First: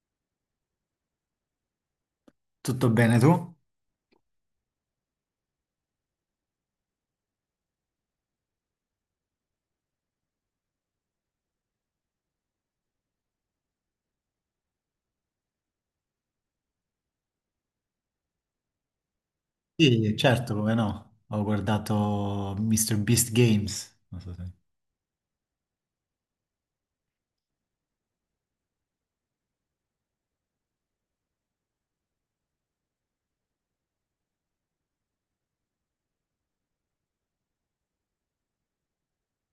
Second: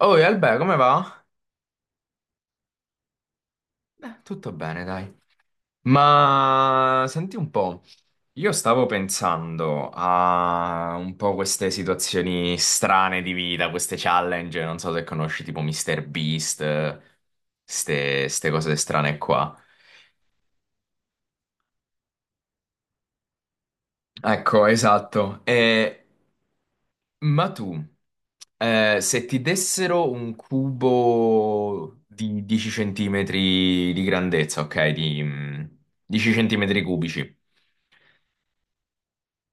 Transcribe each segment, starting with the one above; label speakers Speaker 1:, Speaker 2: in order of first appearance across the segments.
Speaker 1: Oh, e Albe, come va?
Speaker 2: Tutto bene tu?
Speaker 1: Tutto bene, dai. Ma senti un po', io stavo pensando a un po' queste situazioni strane di vita, queste challenge, non so se conosci tipo Mr. Beast, ste cose strane qua.
Speaker 2: Sì, certo, come no. Ho guardato Mr. Beast Games. Non so se...
Speaker 1: Ecco, esatto. Ma tu, se ti dessero un cubo di 10 centimetri di grandezza, ok, 10 centimetri cubici,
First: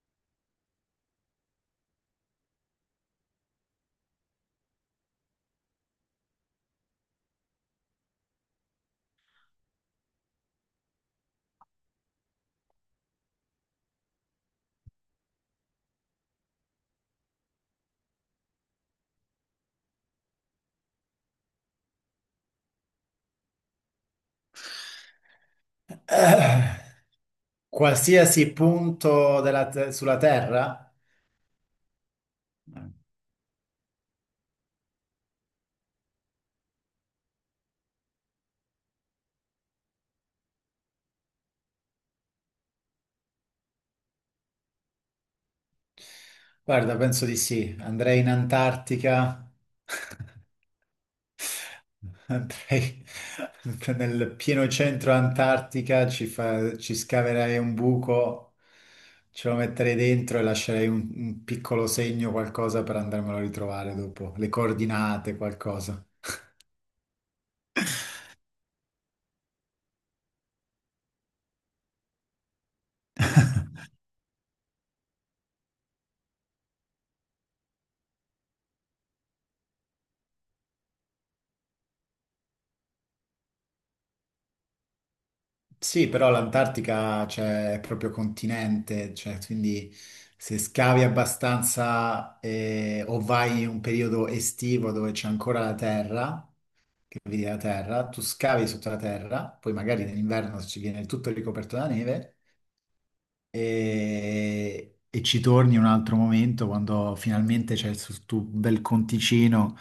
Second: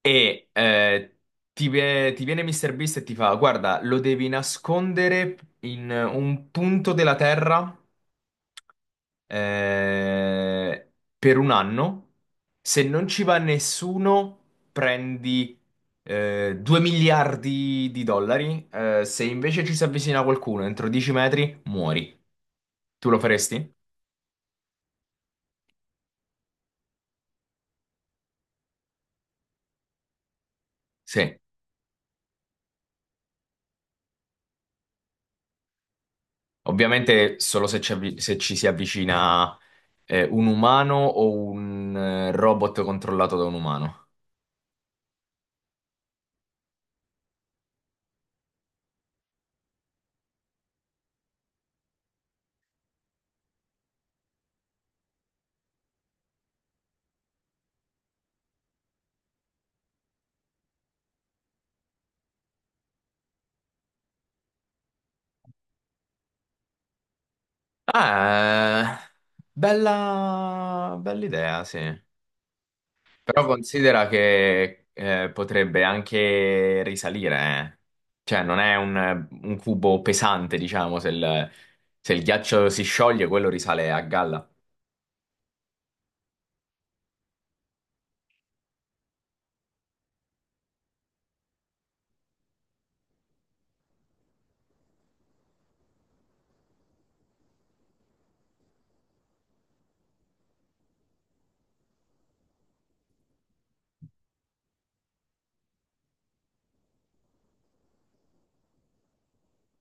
Speaker 1: E eh, ti viene Mr. Beast e ti fa: guarda, lo devi nascondere in un punto della Terra eh, per un anno. Se non ci va nessuno, prendi 2 miliardi di dollari. Se invece ci si avvicina qualcuno entro 10 metri, muori. Tu lo faresti?
Speaker 2: Eh, qualsiasi punto della te- sulla Terra?
Speaker 1: Sì, ovviamente solo se ci, avvi- se ci si avvicina. È un umano o un robot controllato da un umano?
Speaker 2: Guarda, penso di sì. Andrei in Antartica, andrei nel pieno centro Antartica, ci, fa- ci scaverei un buco, ce lo metterei dentro e lascerei un piccolo segno, qualcosa per andarmelo a ritrovare dopo, le coordinate, qualcosa.
Speaker 1: Ah, bella idea, sì. Però considera che potrebbe anche risalire, eh. Cioè non è un cubo pesante, diciamo, se il ghiaccio si scioglie, quello risale a galla.
Speaker 2: Sì, però l'Antartica cioè, è proprio continente, cioè, quindi se scavi abbastanza o vai in un periodo estivo dove c'è ancora la terra, che vedi la terra, tu scavi sotto la terra, poi magari nell'inverno ci viene tutto ricoperto da neve e ci torni un altro momento quando finalmente c'è il sul tuo bel conticino,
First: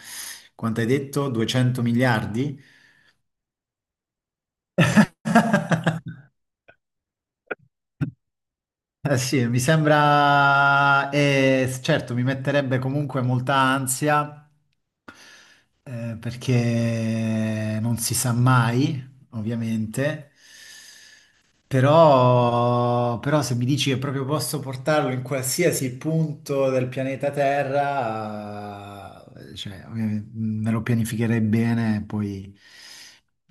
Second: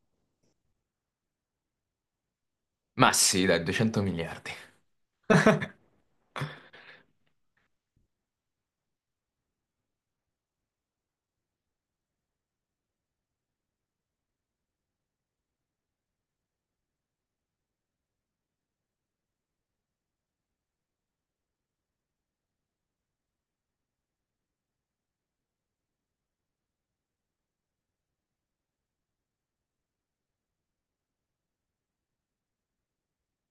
Speaker 2: quanto hai detto? 200 miliardi?
Speaker 1: Ma sì, dai, 200 miliardi.
Speaker 2: Eh sì, mi sembra, certo, mi metterebbe comunque molta ansia, perché non si sa mai, ovviamente, però, però se mi dici che proprio posso portarlo in qualsiasi punto del pianeta Terra, cioè, ovviamente, me lo pianificherei bene e poi,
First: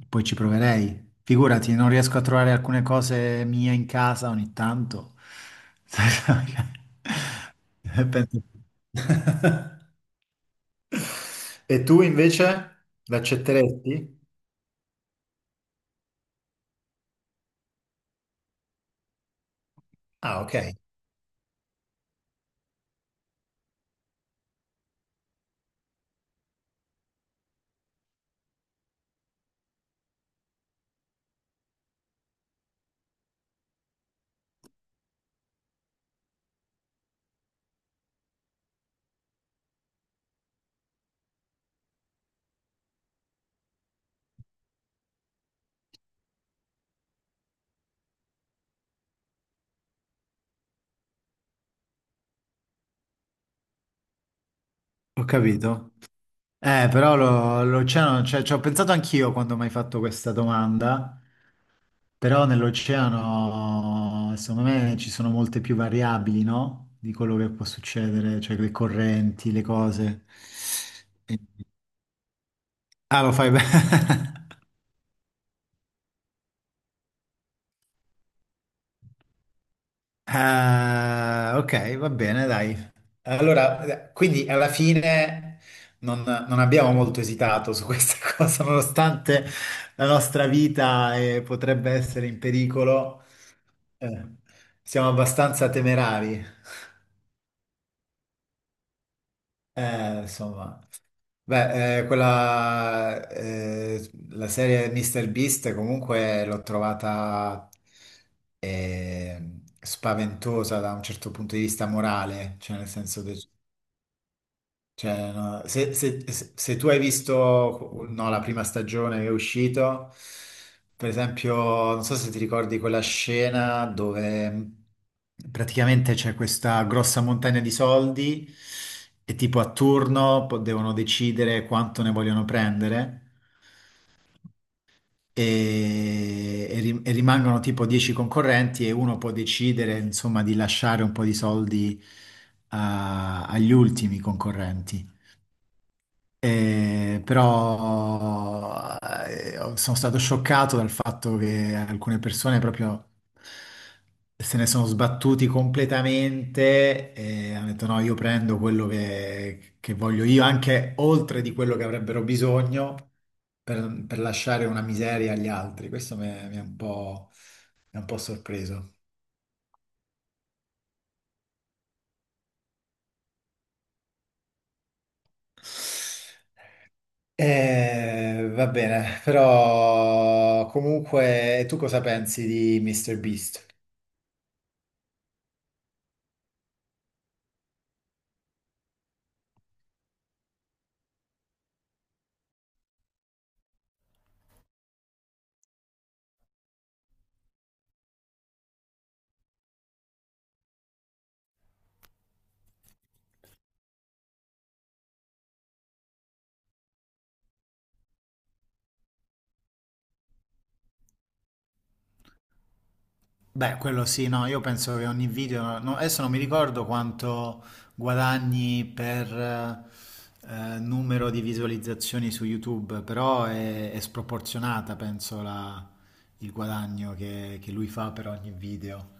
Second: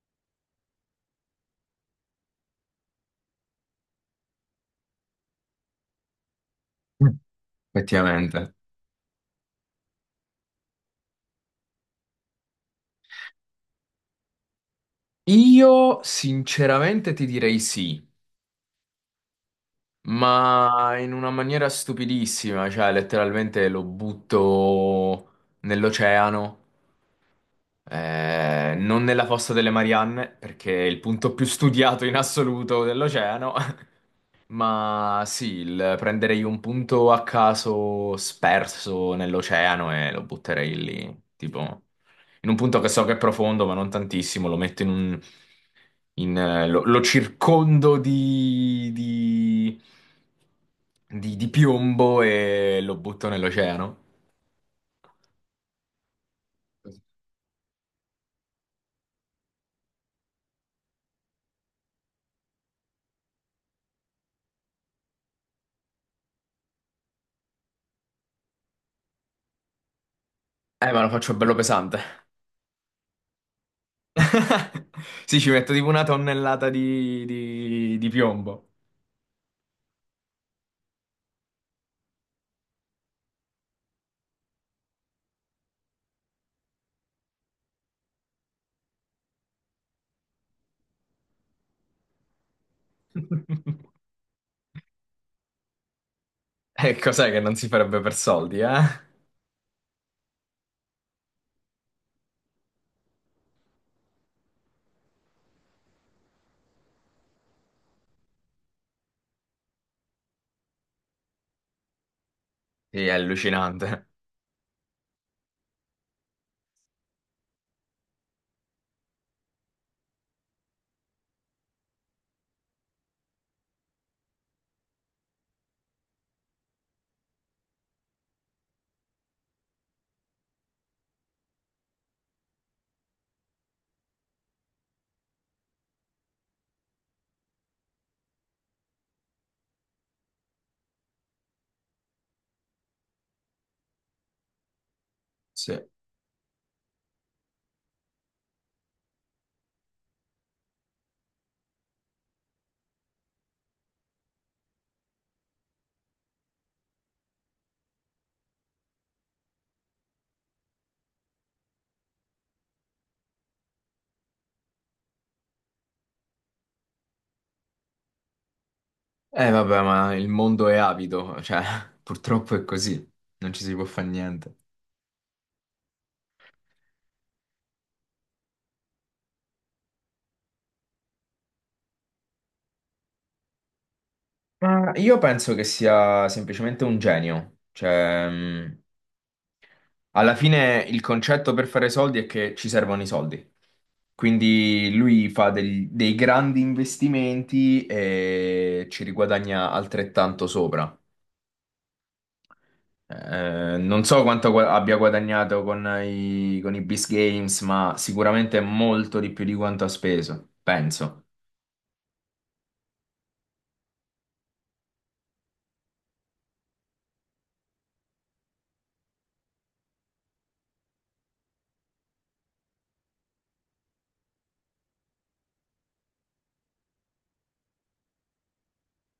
Speaker 2: poi ci proverei. Figurati, non riesco a trovare alcune cose mie in casa ogni tanto. Penso-
Speaker 1: Effettivamente.
Speaker 2: E tu invece l'accetteresti?
Speaker 1: Io sinceramente ti direi sì.
Speaker 2: Ah, ok,
Speaker 1: Ma in una maniera stupidissima, cioè letteralmente lo butto nell'oceano, non nella fossa delle Marianne, perché è il punto più studiato in assoluto dell'oceano. Ma sì, prenderei un punto a caso sperso nell'oceano e lo butterei lì, tipo in un punto che so che è profondo, ma non tantissimo, lo metto in un... lo circondo di di piombo e lo butto nell'oceano.
Speaker 2: ho capito. Però lo- l'oceano, cioè, ci ho pensato anch'io quando mi hai fatto questa domanda, però nell'oceano, secondo me, ci sono molte più variabili, no? Di quello che può succedere, cioè le correnti, le cose.
Speaker 1: Ma lo faccio
Speaker 2: E-
Speaker 1: bello pesante.
Speaker 2: Ah, lo fai bene.
Speaker 1: Sì, ci metto tipo una tonnellata di piombo.
Speaker 2: Ok, va bene, dai. Allora, quindi alla fine non abbiamo molto esitato su questa cosa, nonostante la nostra vita, potrebbe essere in pericolo. Eh, siamo abbastanza temerari,
Speaker 1: E cos'è che non si farebbe per soldi, eh?
Speaker 2: Insomma. Beh, quella, la serie Mr. Beast comunque l'ho trovata spaventosa da un certo punto di vista morale, cioè nel
Speaker 1: Sì, è
Speaker 2: senso che
Speaker 1: allucinante.
Speaker 2: cioè, no, se, se- se- se tu hai visto, no, la prima stagione che è uscito, per esempio, non so se ti ricordi quella scena dove praticamente c'è questa grossa montagna di soldi e tipo a turno po- devono decidere quanto ne vogliono prendere e ri- e rimangono tipo 10 concorrenti e uno può decidere, insomma, di lasciare un po' di soldi a- agli ultimi concorrenti.
Speaker 1: Sì.
Speaker 2: Però sono stato scioccato dal fatto che alcune persone proprio se ne sono sbattuti completamente e hanno detto no, io prendo quello che voglio io, anche oltre di quello che avrebbero bisogno per lasciare una miseria agli altri. Questo mi ha un po', mi ha un po' sorpreso.
Speaker 1: Vabbè, ma il mondo è avido, cioè, purtroppo è così. Non ci si può fare niente.
Speaker 2: Va bene, però comunque tu cosa pensi di Mr. Beast?
Speaker 1: Ma io penso che sia semplicemente un genio. Cioè, alla fine il concetto per fare soldi è che ci servono i soldi. Quindi lui fa dei grandi investimenti e ci riguadagna altrettanto sopra. Non so quanto abbia guadagnato con i Beast Games, ma sicuramente molto di più di quanto ha speso, penso.
Speaker 2: Beh, quello sì, no, io penso che ogni video, no, adesso non mi ricordo quanto guadagni per numero di visualizzazioni su YouTube, però è sproporzionata, penso, la- il guadagno che lui fa per ogni video.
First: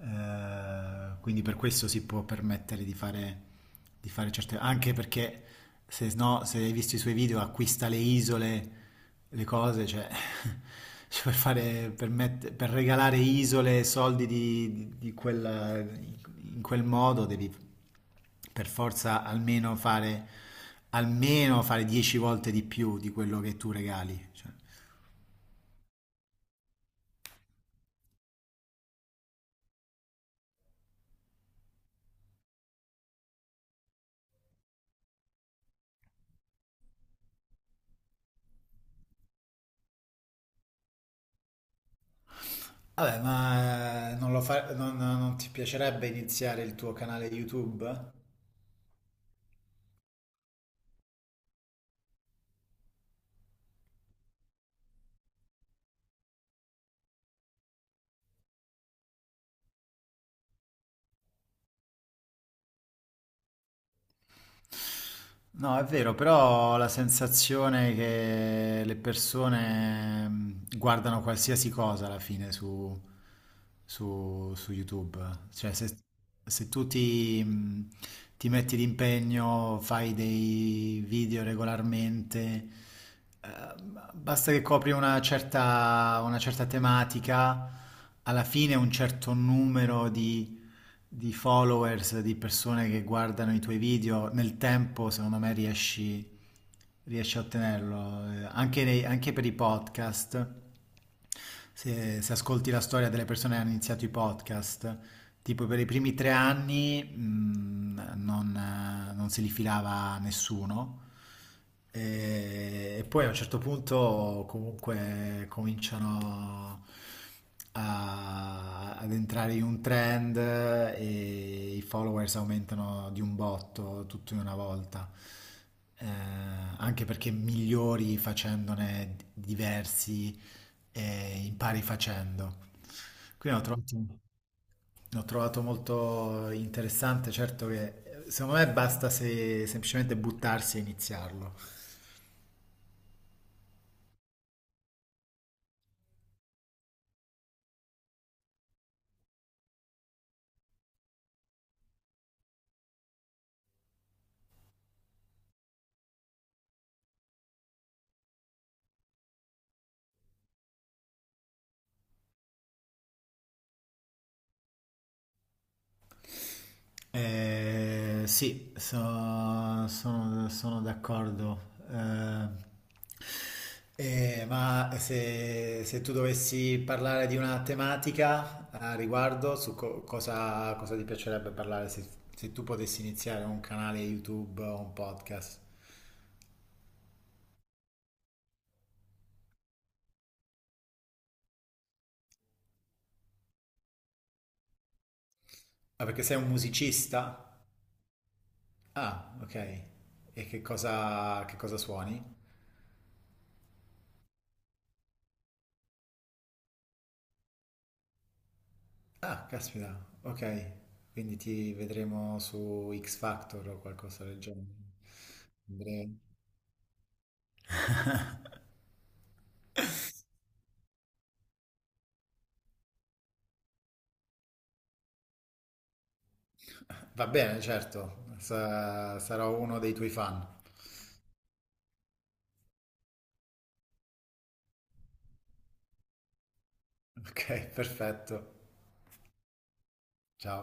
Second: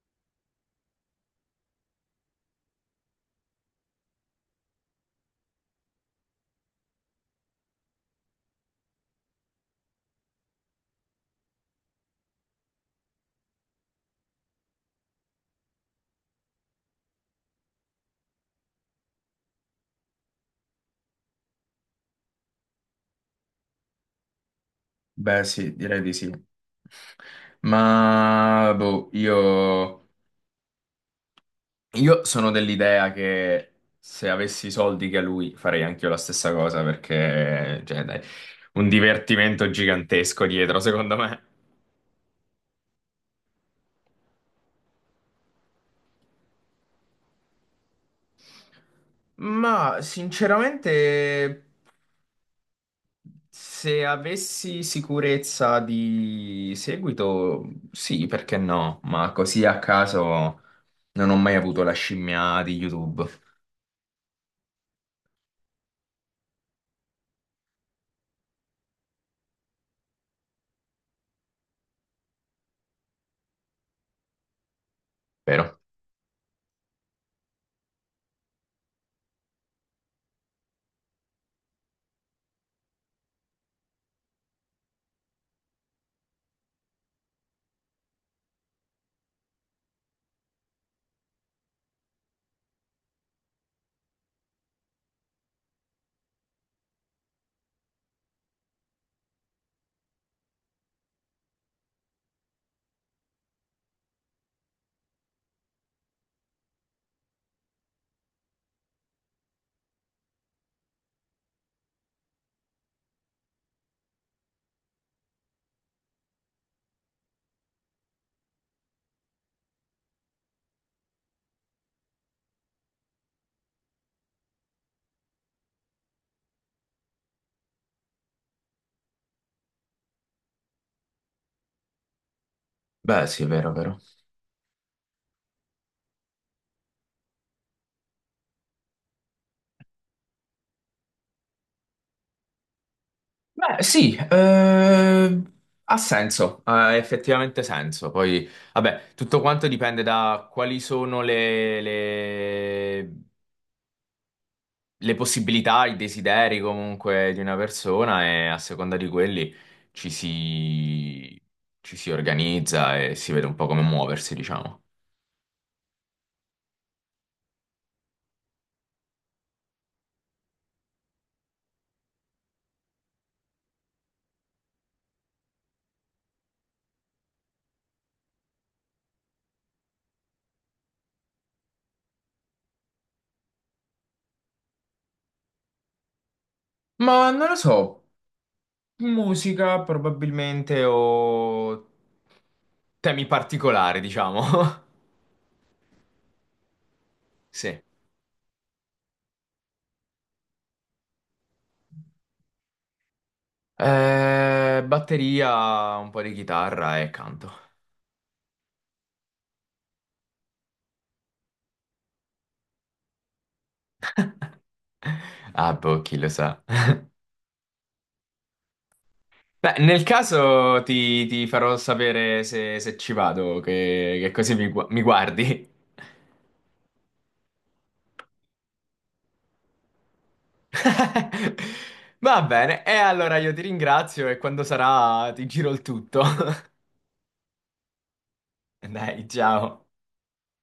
Speaker 2: Quindi per questo si può permettere di fare certe... anche perché se no, se hai visto i suoi video acquista le isole le cose, cioè, cioè, per fare, per mette- per regalare isole e soldi di quella- in quel modo devi per forza almeno fare 10 volte di più di quello che tu regali. Cioè.
Speaker 1: Beh, sì, direi di sì. Ma boh, io, io sono dell'idea che se avessi i soldi che ha lui farei anche io la stessa cosa perché, cioè, dai, un divertimento gigantesco dietro, secondo me.
Speaker 2: Vabbè, ma non lo fa- non ti piacerebbe iniziare il tuo canale YouTube?
Speaker 1: Ma sinceramente, se avessi sicurezza di seguito, sì, perché no? Ma così a caso non ho mai avuto la scimmia di YouTube,
Speaker 2: No, è vero, però ho la sensazione che le persone guardano qualsiasi cosa alla fine su, su- su YouTube. Cioè,
Speaker 1: vero?
Speaker 2: se, se tu ti, ti metti d'impegno, fai dei video regolarmente, eh, basta che copri una certa tematica, alla fine un certo numero di followers, di persone che guardano i tuoi video, nel tempo secondo me riesci, riesci a ottenerlo. Anche, nei- anche per i podcast, se, se ascolti la storia delle persone che hanno iniziato i podcast, tipo per i primi 3 anni non, non se li filava nessuno. E poi a un certo punto comunque cominciano, a- ad entrare in un trend e i followers aumentano di un botto tutto in una volta. Eh, anche perché migliori facendone diversi e impari facendo.
Speaker 1: Beh, sì, è
Speaker 2: Quindi ho
Speaker 1: vero,
Speaker 2: trovato,
Speaker 1: vero.
Speaker 2: l'ho trovato molto interessante, certo che secondo me basta se semplicemente buttarsi e iniziarlo.
Speaker 1: Beh, sì, ha senso, ha effettivamente senso. Poi, vabbè, tutto quanto dipende da quali sono le le possibilità, i desideri comunque di una persona e a seconda di quelli ci si, ci si organizza e si vede un po' come muoversi, diciamo.
Speaker 2: Sì, so- sono, sono d'accordo. Ma se, se tu dovessi parlare di una tematica a riguardo, su co- cosa, cosa ti piacerebbe parlare se, se tu potessi iniziare un canale YouTube o un podcast?
Speaker 1: Ma non lo so, musica probabilmente o temi particolari, diciamo.
Speaker 2: Ah, perché sei un musicista?
Speaker 1: Sì.
Speaker 2: Ah, ok. E che cosa suoni?
Speaker 1: Batteria, un po' di chitarra e canto.
Speaker 2: Ah, caspita, ok. Quindi ti vedremo su X Factor o qualcosa del genere.
Speaker 1: Ah, boh, chi
Speaker 2: Andrei-
Speaker 1: lo sa. Beh, nel caso ti farò sapere se ci vado, che così mi guardi.
Speaker 2: Va bene, certo, sa- sarò uno dei tuoi fan.
Speaker 1: Va bene, e allora io ti ringrazio e quando sarà ti giro il tutto.
Speaker 2: Ok, perfetto.
Speaker 1: Dai, ciao.
Speaker 2: Ciao.